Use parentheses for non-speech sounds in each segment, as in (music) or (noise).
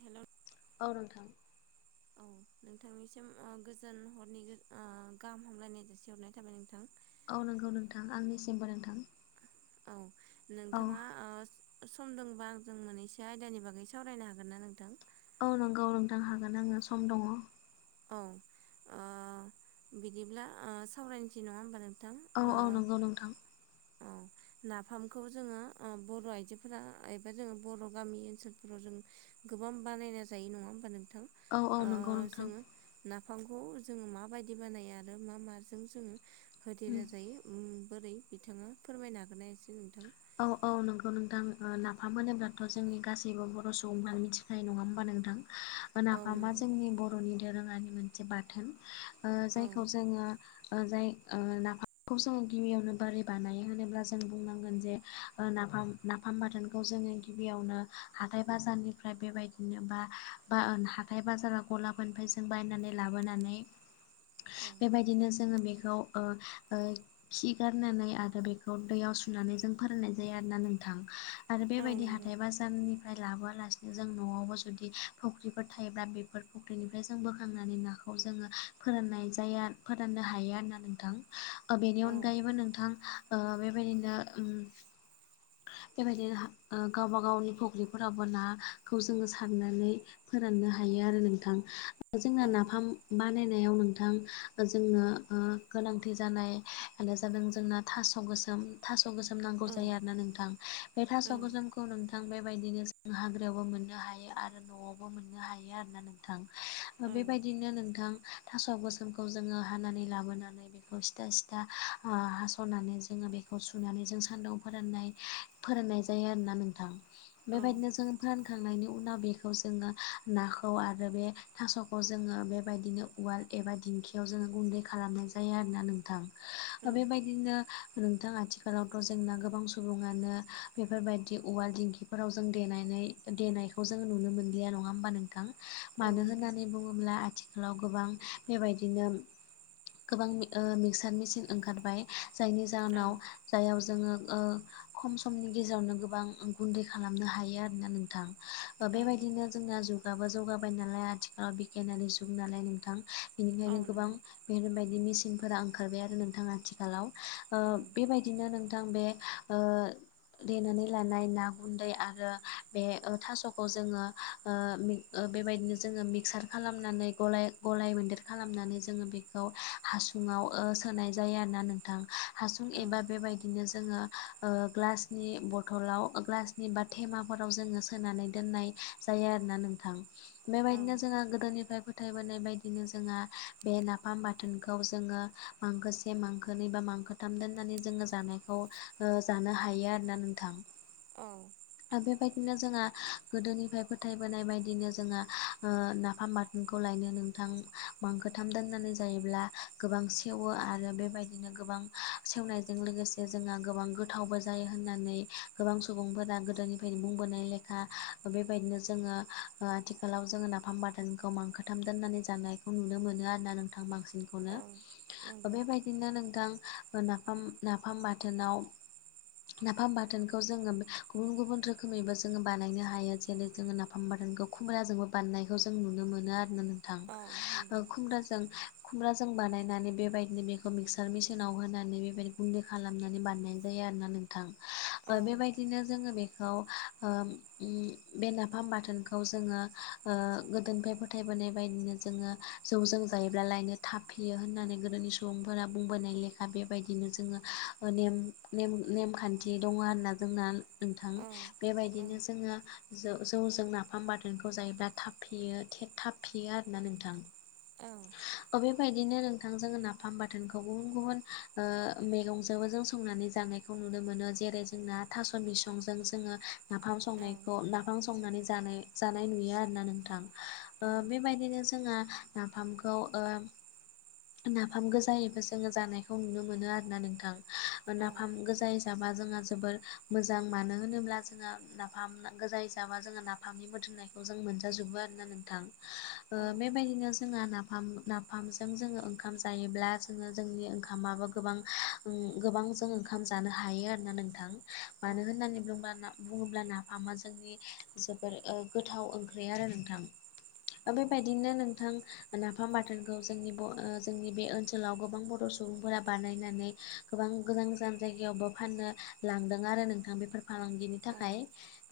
हेल' औ नोंथां। औ नोंथांनिसिम ओ गोजोन हरनि ओ गाहाम हामलायनाय जासि हरनाय थाबाय नोंथां। औ नंगौ नोंथां आंनिसिमबो नोंथां। औ औ नोंथाङा ओ सम दंबा आंजों मोननैसो आयदानि बागै सावरायनो हागोन ना नोंथां? औ नंगौ नोंथां हागोन आङो सम दङ'। औ ओ बिदिब्ला ओ सावरायनोसै नङा होमब्ला औ औ नंगौ नोंथां औ नाफामखौ जोङो ओ बर' आइजोफोरा एबा जोङो बर' गामि ओनसोलफोराव जों गोबां बानायना जायो नङा होमबा नोंथां औ औ ओ नंगौ नोंथां। जोङो नाफामखौ जोङो माबायदि बानायो आरो मा माजों जोङो होदेरना जायो उम बोरै बिथाङा फोरमायनो हागोना नोंथां औ औ नंगौ नोंथां ओ लाफा मोनोब्लाथ' जोंनि गासैबो बर' सुबुंफ्रा मिथि जाय नङा होमबा नोंथां ओ औ नाफामा नंगौ जोंनि बर'नि दोरोङारि मोनसे बाथोन। ओ औ जायखौ जोङो जाय ओ नाफामखौ जोङो गिबियावनो बोरै बानायो होनोब्ला जों बुंनांगोन जे ओ नाफाम नाफाम बाथोनखौ जोङो गिबियावनो हाथाय बाजारनिफ्राय बेबायदिनो बा बा हाथाय बाजारा गला फोरनिफायजों बायनानै लाबोनानै औ बेबायदिनो जोङो बेखौ ओ ओ खिगारनानै आरो बेखौ दैयाव सुनानै जों फोरानाय जायो आरोना नोंथां आरो औ बेबायदि नंगौ हाथाइ बा जारनिफ्राय लाबोआलासिनो जों न'आवबो जुदि फुख्रिफोर थायोब्ला बेफोर फुख्रिनिफ्राय जों बोखांनानै नाखौ खौ जोङो फोराननाय जाया फोराननो हायो आरोना नोंथां ओ बेनि औ अनगायैबो नोंथां ओ बेबायदिनो उम बेबायदिनो ओ गावबा गावनि फख्रिफोरावो नाखौ जोङो साननानै फोराननो हायो आरो नोंथां औ जोंना नाफाम बानायनायाव नोंथां जोंनो ओ गोनांथि जानायानो जादों जोंना ' थास गोस' थास गोसोम नांगौ औ जायो आरोना नोंथां बे थास' औ गोसोमखौ खौ नोंथां बेबायदिनो जों हाग्रायावबो मोननो हायो आरो न'आवबो मोननो हायो आरो ना नोंथां औ बेबायदिनो नोंथां थास' गोसोमखौ जोङो हानानै लाबोनानै बेखौ सिथा सिथा ओ हास'नानै जोङो बेखौ सुनानै जों सान्दुं फोराननाय फोरानाय जायो आरोना नोंथां बेबायदिनो जों फोरानखांनायनि उनाव बेखौ जोङो नाखौ आरो बे थास'खौ जोङो बेबायदिनो उवाल एबा दिंखियाव जोङो गुन्दै खालामनाय जायो आरोना नोंथां औ ओ बेबायदिनो नोंथां आथिखालावथ' जोंना गोबां सुबुं सुबुङानो बेफोरबायदि औवाल दिंखिफोराव जों देनानै देनाय खौ जों नुनो मोनलिया नङा होमबा नोंथां औ मानो नंगौ होन्नानै बुङोब्ला आथि खालाव गोबां बेबायदिनो गोबां ओ मिक्सार मेचिन ओंखारबाय जायनि औ जाहोनाव जाययाव जोङो ओ खम समनि गेजेरावनो गोबां गुन्दै खालामनो हायो आरोना नोंथां ओ औ बेबायदिनो जोंना जुगाबो जौगाबाय नालाय आथिखालाव बिगियानारि जुग नालाय नोंथां औ बेनिखायनो गोबां नंगौ बेफोरबायदि मेसिनफोरा ओंखारबाय आरो नोंथाङा आथिखालाव ओ औ बेबायदि बिदिनो नोंथां बे ओ देनानै लानाय ना गुन्दै आरो बे ओ थास'खौ जोङो बेबायदिनो जोङो मिक्सार खालामनानै गलाय गलाय मेदेर खालामनानै जोङो बे खौ हासुङाव ओ सोनाय जायो आरोना नों थां हासुं एबा बेबायदिनो जोङो ओ ग्लासनि बथलाव ग्लासनि बा थेमाफोराव जोङो सोनानै दोननाय जायो आरोना नोंथां बेबायदिनो औ जोंहा गोदोनिफ्राय फोथायबोनाय बायदिनो जोंहा बे नाफाम बाथोनखौ जोङो मांखोसे मांखोनै थाम दोननानै जोङो जानायखौ ओ जानो हायो आरोना नोंथां औ आरो बेबायदिनो जोंहा गोदोनिफ्राय फोथायबोनाय बायदिनो जोंहा ओ नाफामाथ बे खौ लायनो नोंथां मांखोथाम दोननानै जायोब्ला गोबां सेवो आरो बेबायदिनो गोबां सेवनायजों लोगोसे जोंहा गोबां गोथावबो जायो होननानै गोबां सुबुंफोरा गोदोनिफ्रायनो बुंबोनाय लेखा बेबायदिनो जोङो ओ आथिखालाव जोङो नाफाम बादानखौ मांखोथाम दोननानै जानाय खौ नुनो मोनो आरो ना नोंथां बांसिनखौनो औ नंगौ बेबायदिनो नोंथां नाफाम नाफाम बाथोनाव नाफाम बाथोनखौ जोङो गुबुन गुबुन रोखोमैबो जोङो बानायनो हायो जेरै जोङो नाफाम (unintelligible) खुमब्राजोंबो बारनायखौ जों नुनो मोनो आरोना औ नंगौ नोंथां खुमब्राजों खुमब्राजों बानायनानै बेबायदिनो बेखौ मिक्सार मेसििनाव होनानै बेबायदि गुन्दै खालामनानै बानायनायायो जायो आरोना नोंथां औ बेबायदिनो जोङो बेखौ बे नाफाम बाथोनखौ जोङो ओ गोदोनिफ्राय फोथायबोनाय बायदिनो जोङो जौजोंों जायोब्ला लायनो थाफैयो होननानै गोदोनि सुबुंफोरा बुंबोनाय लेखा बेबायदिनो जोङो ने नेमखान्थि दङ होनना जोंना नोंथां औ बेबायदिनो जोङो ज जौजों नाफाम बाथोनखौ जायोब्ला थाब फियो थाब फियो आरोोना नोंथां औ बेबायदिनो नोंथांजों नाफाम बाथोनखौ गुबुन गुबुन मैगंजो जों संनानै जानाय नुनो मोनो जेरै जोंना थास' बिसंजों जोङो नाफाम औ संनायखौ न बिाफां संनानै जानाय जानाय नुयो आरोोना नोंथां बेबायदिनो जोंहा न नाफामखौ नाफाम गोजायैबो जोङो जानायखौ नुनो मोनो आरोना नोंथां। नाफाम गोजाय हिसाबा जोङो जोबोर मोजां मानो होनोब्ला जोङो नाफाम गोजा हिसाबा जोङो नाफामनि मोदोमनाय जों मोनजाजोबो आरोना नोंथां, बेबायदिनो जोंहा नाफाम नाफामजों जोङो ओंखाम जायोब्ला जोङो जोंनि ओंखामाबो गोबां गोबां जों ओंखाम जानो हायो आरोोना नोंथां मानो होननानै बुंबा ना बुङोब्ला नाफामा जोंनि जोबोर गोथाव ओंख्रि आरो नोंथां। बेबायदिनो नोंथां। नाफाम बाथोनखौ जोंनि जोंनि बे ओनसोलाव गोबां बर' सुबुंफोरा बानायनानै गोबां गोजान गोजान जायगायावबो फाननो लांदों आरो नोंथां बेफोर फालांगिनि थाखाय।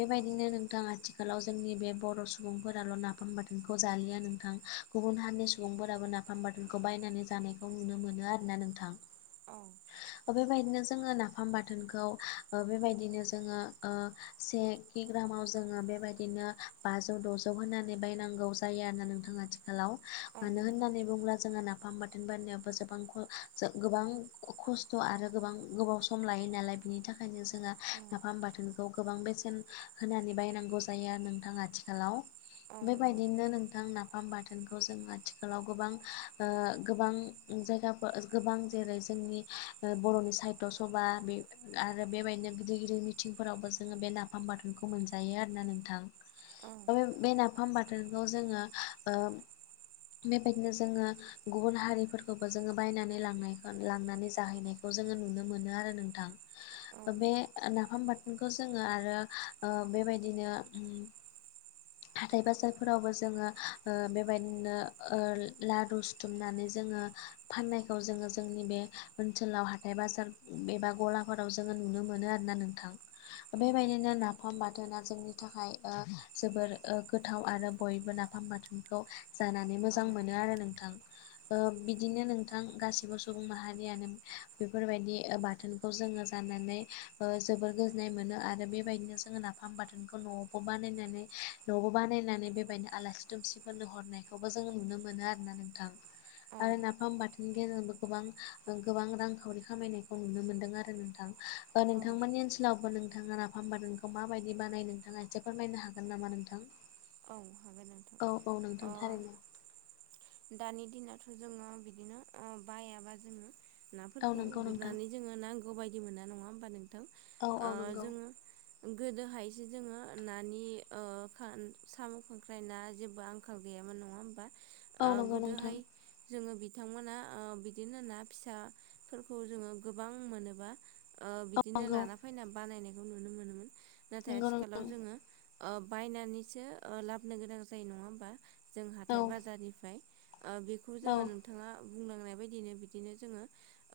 बेबायदिनो नोंथां आथिखालाव जोंनि बे बर' सुबुंफोराल' नाफाम बाथोनखौ जालिया नोंथां। गुबुन हारिनि सुबुंफोराबो नाफाम बाराथोनखौ बायनानै जानायखौ नुनो मोनो आरोना नोंथां। औ। बेबायदिनो जोङो नाफाम बाथोनखौ बेबायदिनो जोङो से किग्रामाव जोङो बेबायदिनो बाजौ द'जौ होनानै बायनांगौ जायो आरोना नोंथाङा थि हेलौ औ मानो नंगौ होननानै बुङोब्ला जोङहा ना ओंफाम बाथोन बारनायावबो गोबां गोबां खस्थ' आरो गोबां गोबाव सम लायो नालाय। बिनि थाखायनो जोंहा औ नाफाम बाथोनखौ गोबां बेसेन होनानै बायनांगौ जायो आरो नोंथाङाथिखाल ालाव औ नंगौ बेबायदिनो नोंथां नाफाम बाथौ जों आथिखालाव गोबां गोबां जायगाफोर गोबां जेरै जोंनि बर'नि साहित्य सभा बे आरो बेबायदिनो गिदिर गिदिर मिथिंफोरावबो जोङो बे नाफाम बाथोनखौ मोनजायो आरोना नोंथां। औ ओ बे नाफाम बाथोनखौ जोङो बेबायदिनो जोङो गुबुन हारिफोरखौबो जोङो बायनानै लांनायखौ लांनानै जाहैनायखौ जोङो नुनो मोनो आरो नोंथां। बे नाफाम बाथोनखौ जोङो आरो बेबायदिनो हाथाय बाजारफोरावबो जोङो बेबायदिनो लारु सुथुमनानै जोङो फाननायखौ जोङो जोंनि बे ओनसोलाव हाथाय बाजार एबा गलाफोराव जोङो नुनो मोनो आरो ना नोंथां। बेबायदिनो नाफाम बाथोना जोंनि थाखाय जोबोर गोथाव आरो बयबो नाफाम बाथोनखौ जानानै औ मोजां मोनो आरो नोंथां। बिदिनो नोंथां गासिबो सुबुं माहारियानो बेफोरबायदि बाथोन खौ जोङो जानानै जोबोर गोजोन्नाय मोनो आरो बेबायदिनो जोङो नाफाम बाथोनखौ न'आव खबानो न ने न'आव बानायनानै बेबायदिनो आलासि दुमसिफोरनो हरनायखौबो जोङो नुनो मोनो आरो ना नोंथां। आरो नाफाम बाथो नि गेजेरजोंबो गोबां गोबां रांखावरि खामायनायखौ नुनो मोनदों आरो नोंथां। नोंथांमोननि ओनसोलावबो नोंथाङा नाफाम बानायनायखौ माबायदि बानायो नोंथाङा एसे फोरमायनो हागोन नामा नोंथां औ हागोन नों औ औ नोंथां थारैनो दानि दिनाावथ' जोङो बिदिनो बायाबा जोङो औ नाफोरखौ नंगौ नोंथां गुरनानै जोङो नांगौ बायदि मोना नङा होमबा नोंथां औ औ नंगौ जोङो गोदोहायसो जोङो नानि साम' खांख्रायना जेबो आंखाल गैयामोन नङा होमबा? औ नंगौ नोंथां गोदोहाय जोङो बिथांमोना बिदिनो ना फिसाफोरखौ जोङो गोबां मोनोबा। औ बिदिनो नंगौ लाना फैना बानायनायखौ नुनो मोनोमोन, नाथाय नंगौ नोंथां आथिखालाव जोङो ओ बायनानैसो लाबोन गोनां जायो नङा होमबा जों औ हाथाय बाजारनिफ्राय। ओ बेखौ औ जोङो नंगौ नोंथाङा बुंनांनाय बायदिनो बिदिनो जोङो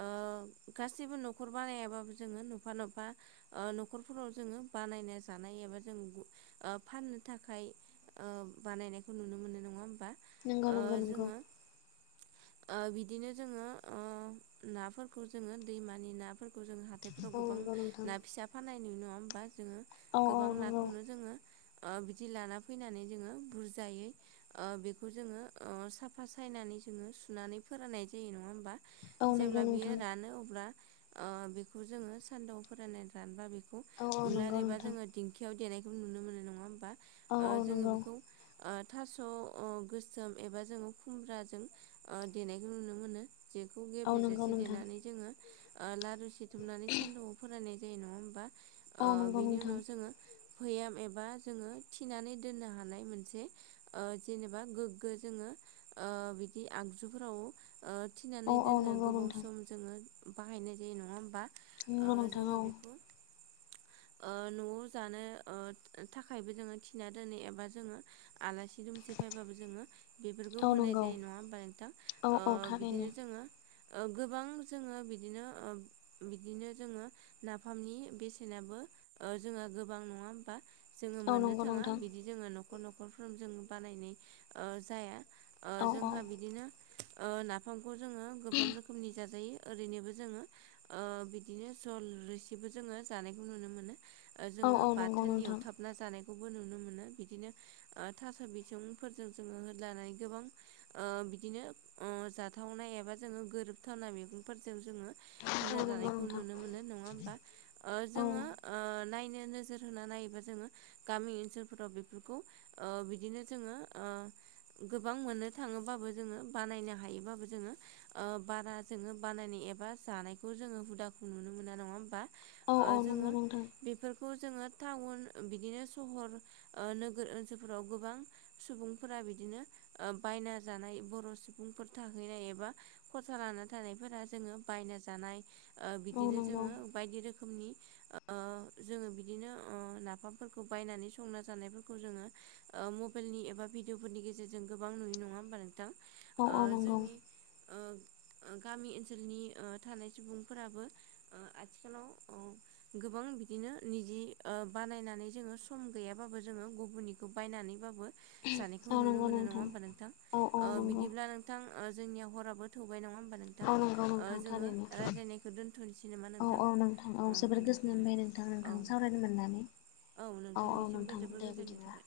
ओ गासैबो न'खर बानायाबाबो जोङो नफा नफा ओ न'खरफोराव जोङो बानायना जानाय एबा जों ओ फान थाखाय ओ बानायनायखौ नुनो मोनो नङा होमबा नंगौ ओ नंगौ जोङो ओ बिदिनो जोङो नाफोरखौ जोङो दैमानि नाफोरखौ खौ जों हाथायफोराव औ गोबां नंगौ ना नोंथां फिसा फाननाय नुयो नङा होमबा जोङो औ औ गोबां नंगौ नाखौनो जोङो ओ बिदि लाना फैनानै जोङो बुरजायै ओ बेखौ जोङो साफा सायनानै जोङो सुनानै फोराननाय जायो नङा होमबा औ नंगौ जेब्ला नोंथां बियो रानो अब्ला ओ बेखौ जोङो सानदुंआव फोराननानै रानबा बे औ औ उलार नंगौ एबा नोंथां जोङो दिंखियाव देनायखौ नुनो मोनो नंआ होनबा औ औ जोंङो नंगौ बेखौ ओ थास' गोसोम एबा जोङो खुमब्राजों देनायखौ नुनो मोनो बेखौ औ नंगौ गेब्लेजासे नोंथां देनानै जोङो ओ लारु सिथुमनानै सानदुंआव फरायनाय जायो नङा होमबा औ ओ नंगौ बेनि नोंथां उनाव जोङो भयाम एबा जोङो थिनानै दोननो हानाय मोनसे ओ जेनेबा गोग्गो जोङो ओ बिदि आगजुफोराव ओ औ थिनानै औ दोननो नंगौ गोबाव नोंथां सम जोङो बाहायनाय जायो नङा होमबा ओ नंगौ नोंथां जोङो बेखौ ओ न'आव जानो थाखायबो जोङो थिना दोनो एबा जोङो आलासि दुमसि फैबाबो जोङो बेफोरखौ औ होनाय नंगौ जायो नङा होमबा नोंथां औ ओ औ थारैनो बिदिनो जोङो ओ गोबां जोङो बिदिनो बिदिनो जोङो नाफामनि बेसेनाबो ओ जोंहा गोबां नङा होमबा जोङो औ मोननो नंगौ थाङा नोंथां बिदि जोङो न'खर न'खरफोर जों बानायनाय ओ जाया ओ औ औ जोंहा बिदिनो ओ नाफामखौ जोङो गोबां रोखोमनि जाजायो ओरैनोबो जोङो ओ बिदिनो जल रोसिबो जोङो जानायखौ नुनो मोनो। औ जोङो औ नंगौ बाथोन नोंथां एवथाब ना जानायखौबो नुनो मोनो बिदिनो ओ थास' बिसंफोरजों जोङो होद्लानानै गोबां ओ बिदिनो ओ जाथावनाय एबा जोङो गोरोबथावनाय मैगंफोरजों जोङो औ नंगौ होनाजानायखौ नोंथां नुनो मोनो नङा होमबा ओ औ जोङो ओ नायनो नोजोर होना नायोबा जोङो गामि ओनसोलफोराव बेफोरखौ ओ बिदिनो जोङो ओ गोबां मोननो थाङोबाबो जोङो बानायनो हायोबाबो जोङो ओ बारा जोङो बानायनाय एबा जानायखौ जोङो हुदाखौ नुनो मोना नङा होमबा औ ओ औ नंगौ जोङो नोंथां बेफोरखौ जोङो टाउन बिदिनो सहर ओ नोगोर ओनसोलफोराव गोबां सुबुंफोरा बिदिनो बायना जानाय बर' सुबुंफोर थाहैनाय एबा खरसा लाना थानायफोरा जोङो बायना जानाय ओ औ बिदिनो नंगौ जोङो बायदि रोखोमनि ओ जोङो बिदिनो नाफामफोरखौ बायनानै संना जानायफोरखौ जोङो मबाइलनि एबा भिडिअफोरनि गेजेरजों गोबां नुयो नङा होमबा नोंथां औ ओ औ नंगौ जोंनि ओ ओ गामि ओनसोलनि ओ थानाय सुबुंफोराबो, ओ आथिखालाव अ गोबां बिदिनो निजि ओ बानायनानै जोङो सम गैयाबाबो जोङो गुबुननिखौ बायनानैबाबो जानायखौ औ नुनो नंगौ मोनो नङा होमबा नोंथां। औ औ ओ नंगौ बिदिब्ला नोंथ थां ओ जोंनिया हराबो थौबाय नङा होमब्ला नों थां औ नंगौ ओ नोंथां जोङो थारैनो रायज्लायनायखौ दोन्थ'नोसै नामा औ नोंथां औ औ जोबोर दे बिदिल्बा। गोजोननाय मोनबाय नोंथां औ नोंथां सावरायनो मोननानै औ औ नोंथांनिसिमबो नोंथां जोबोर दे गोजोननाय बिदिब्ला थाबाय।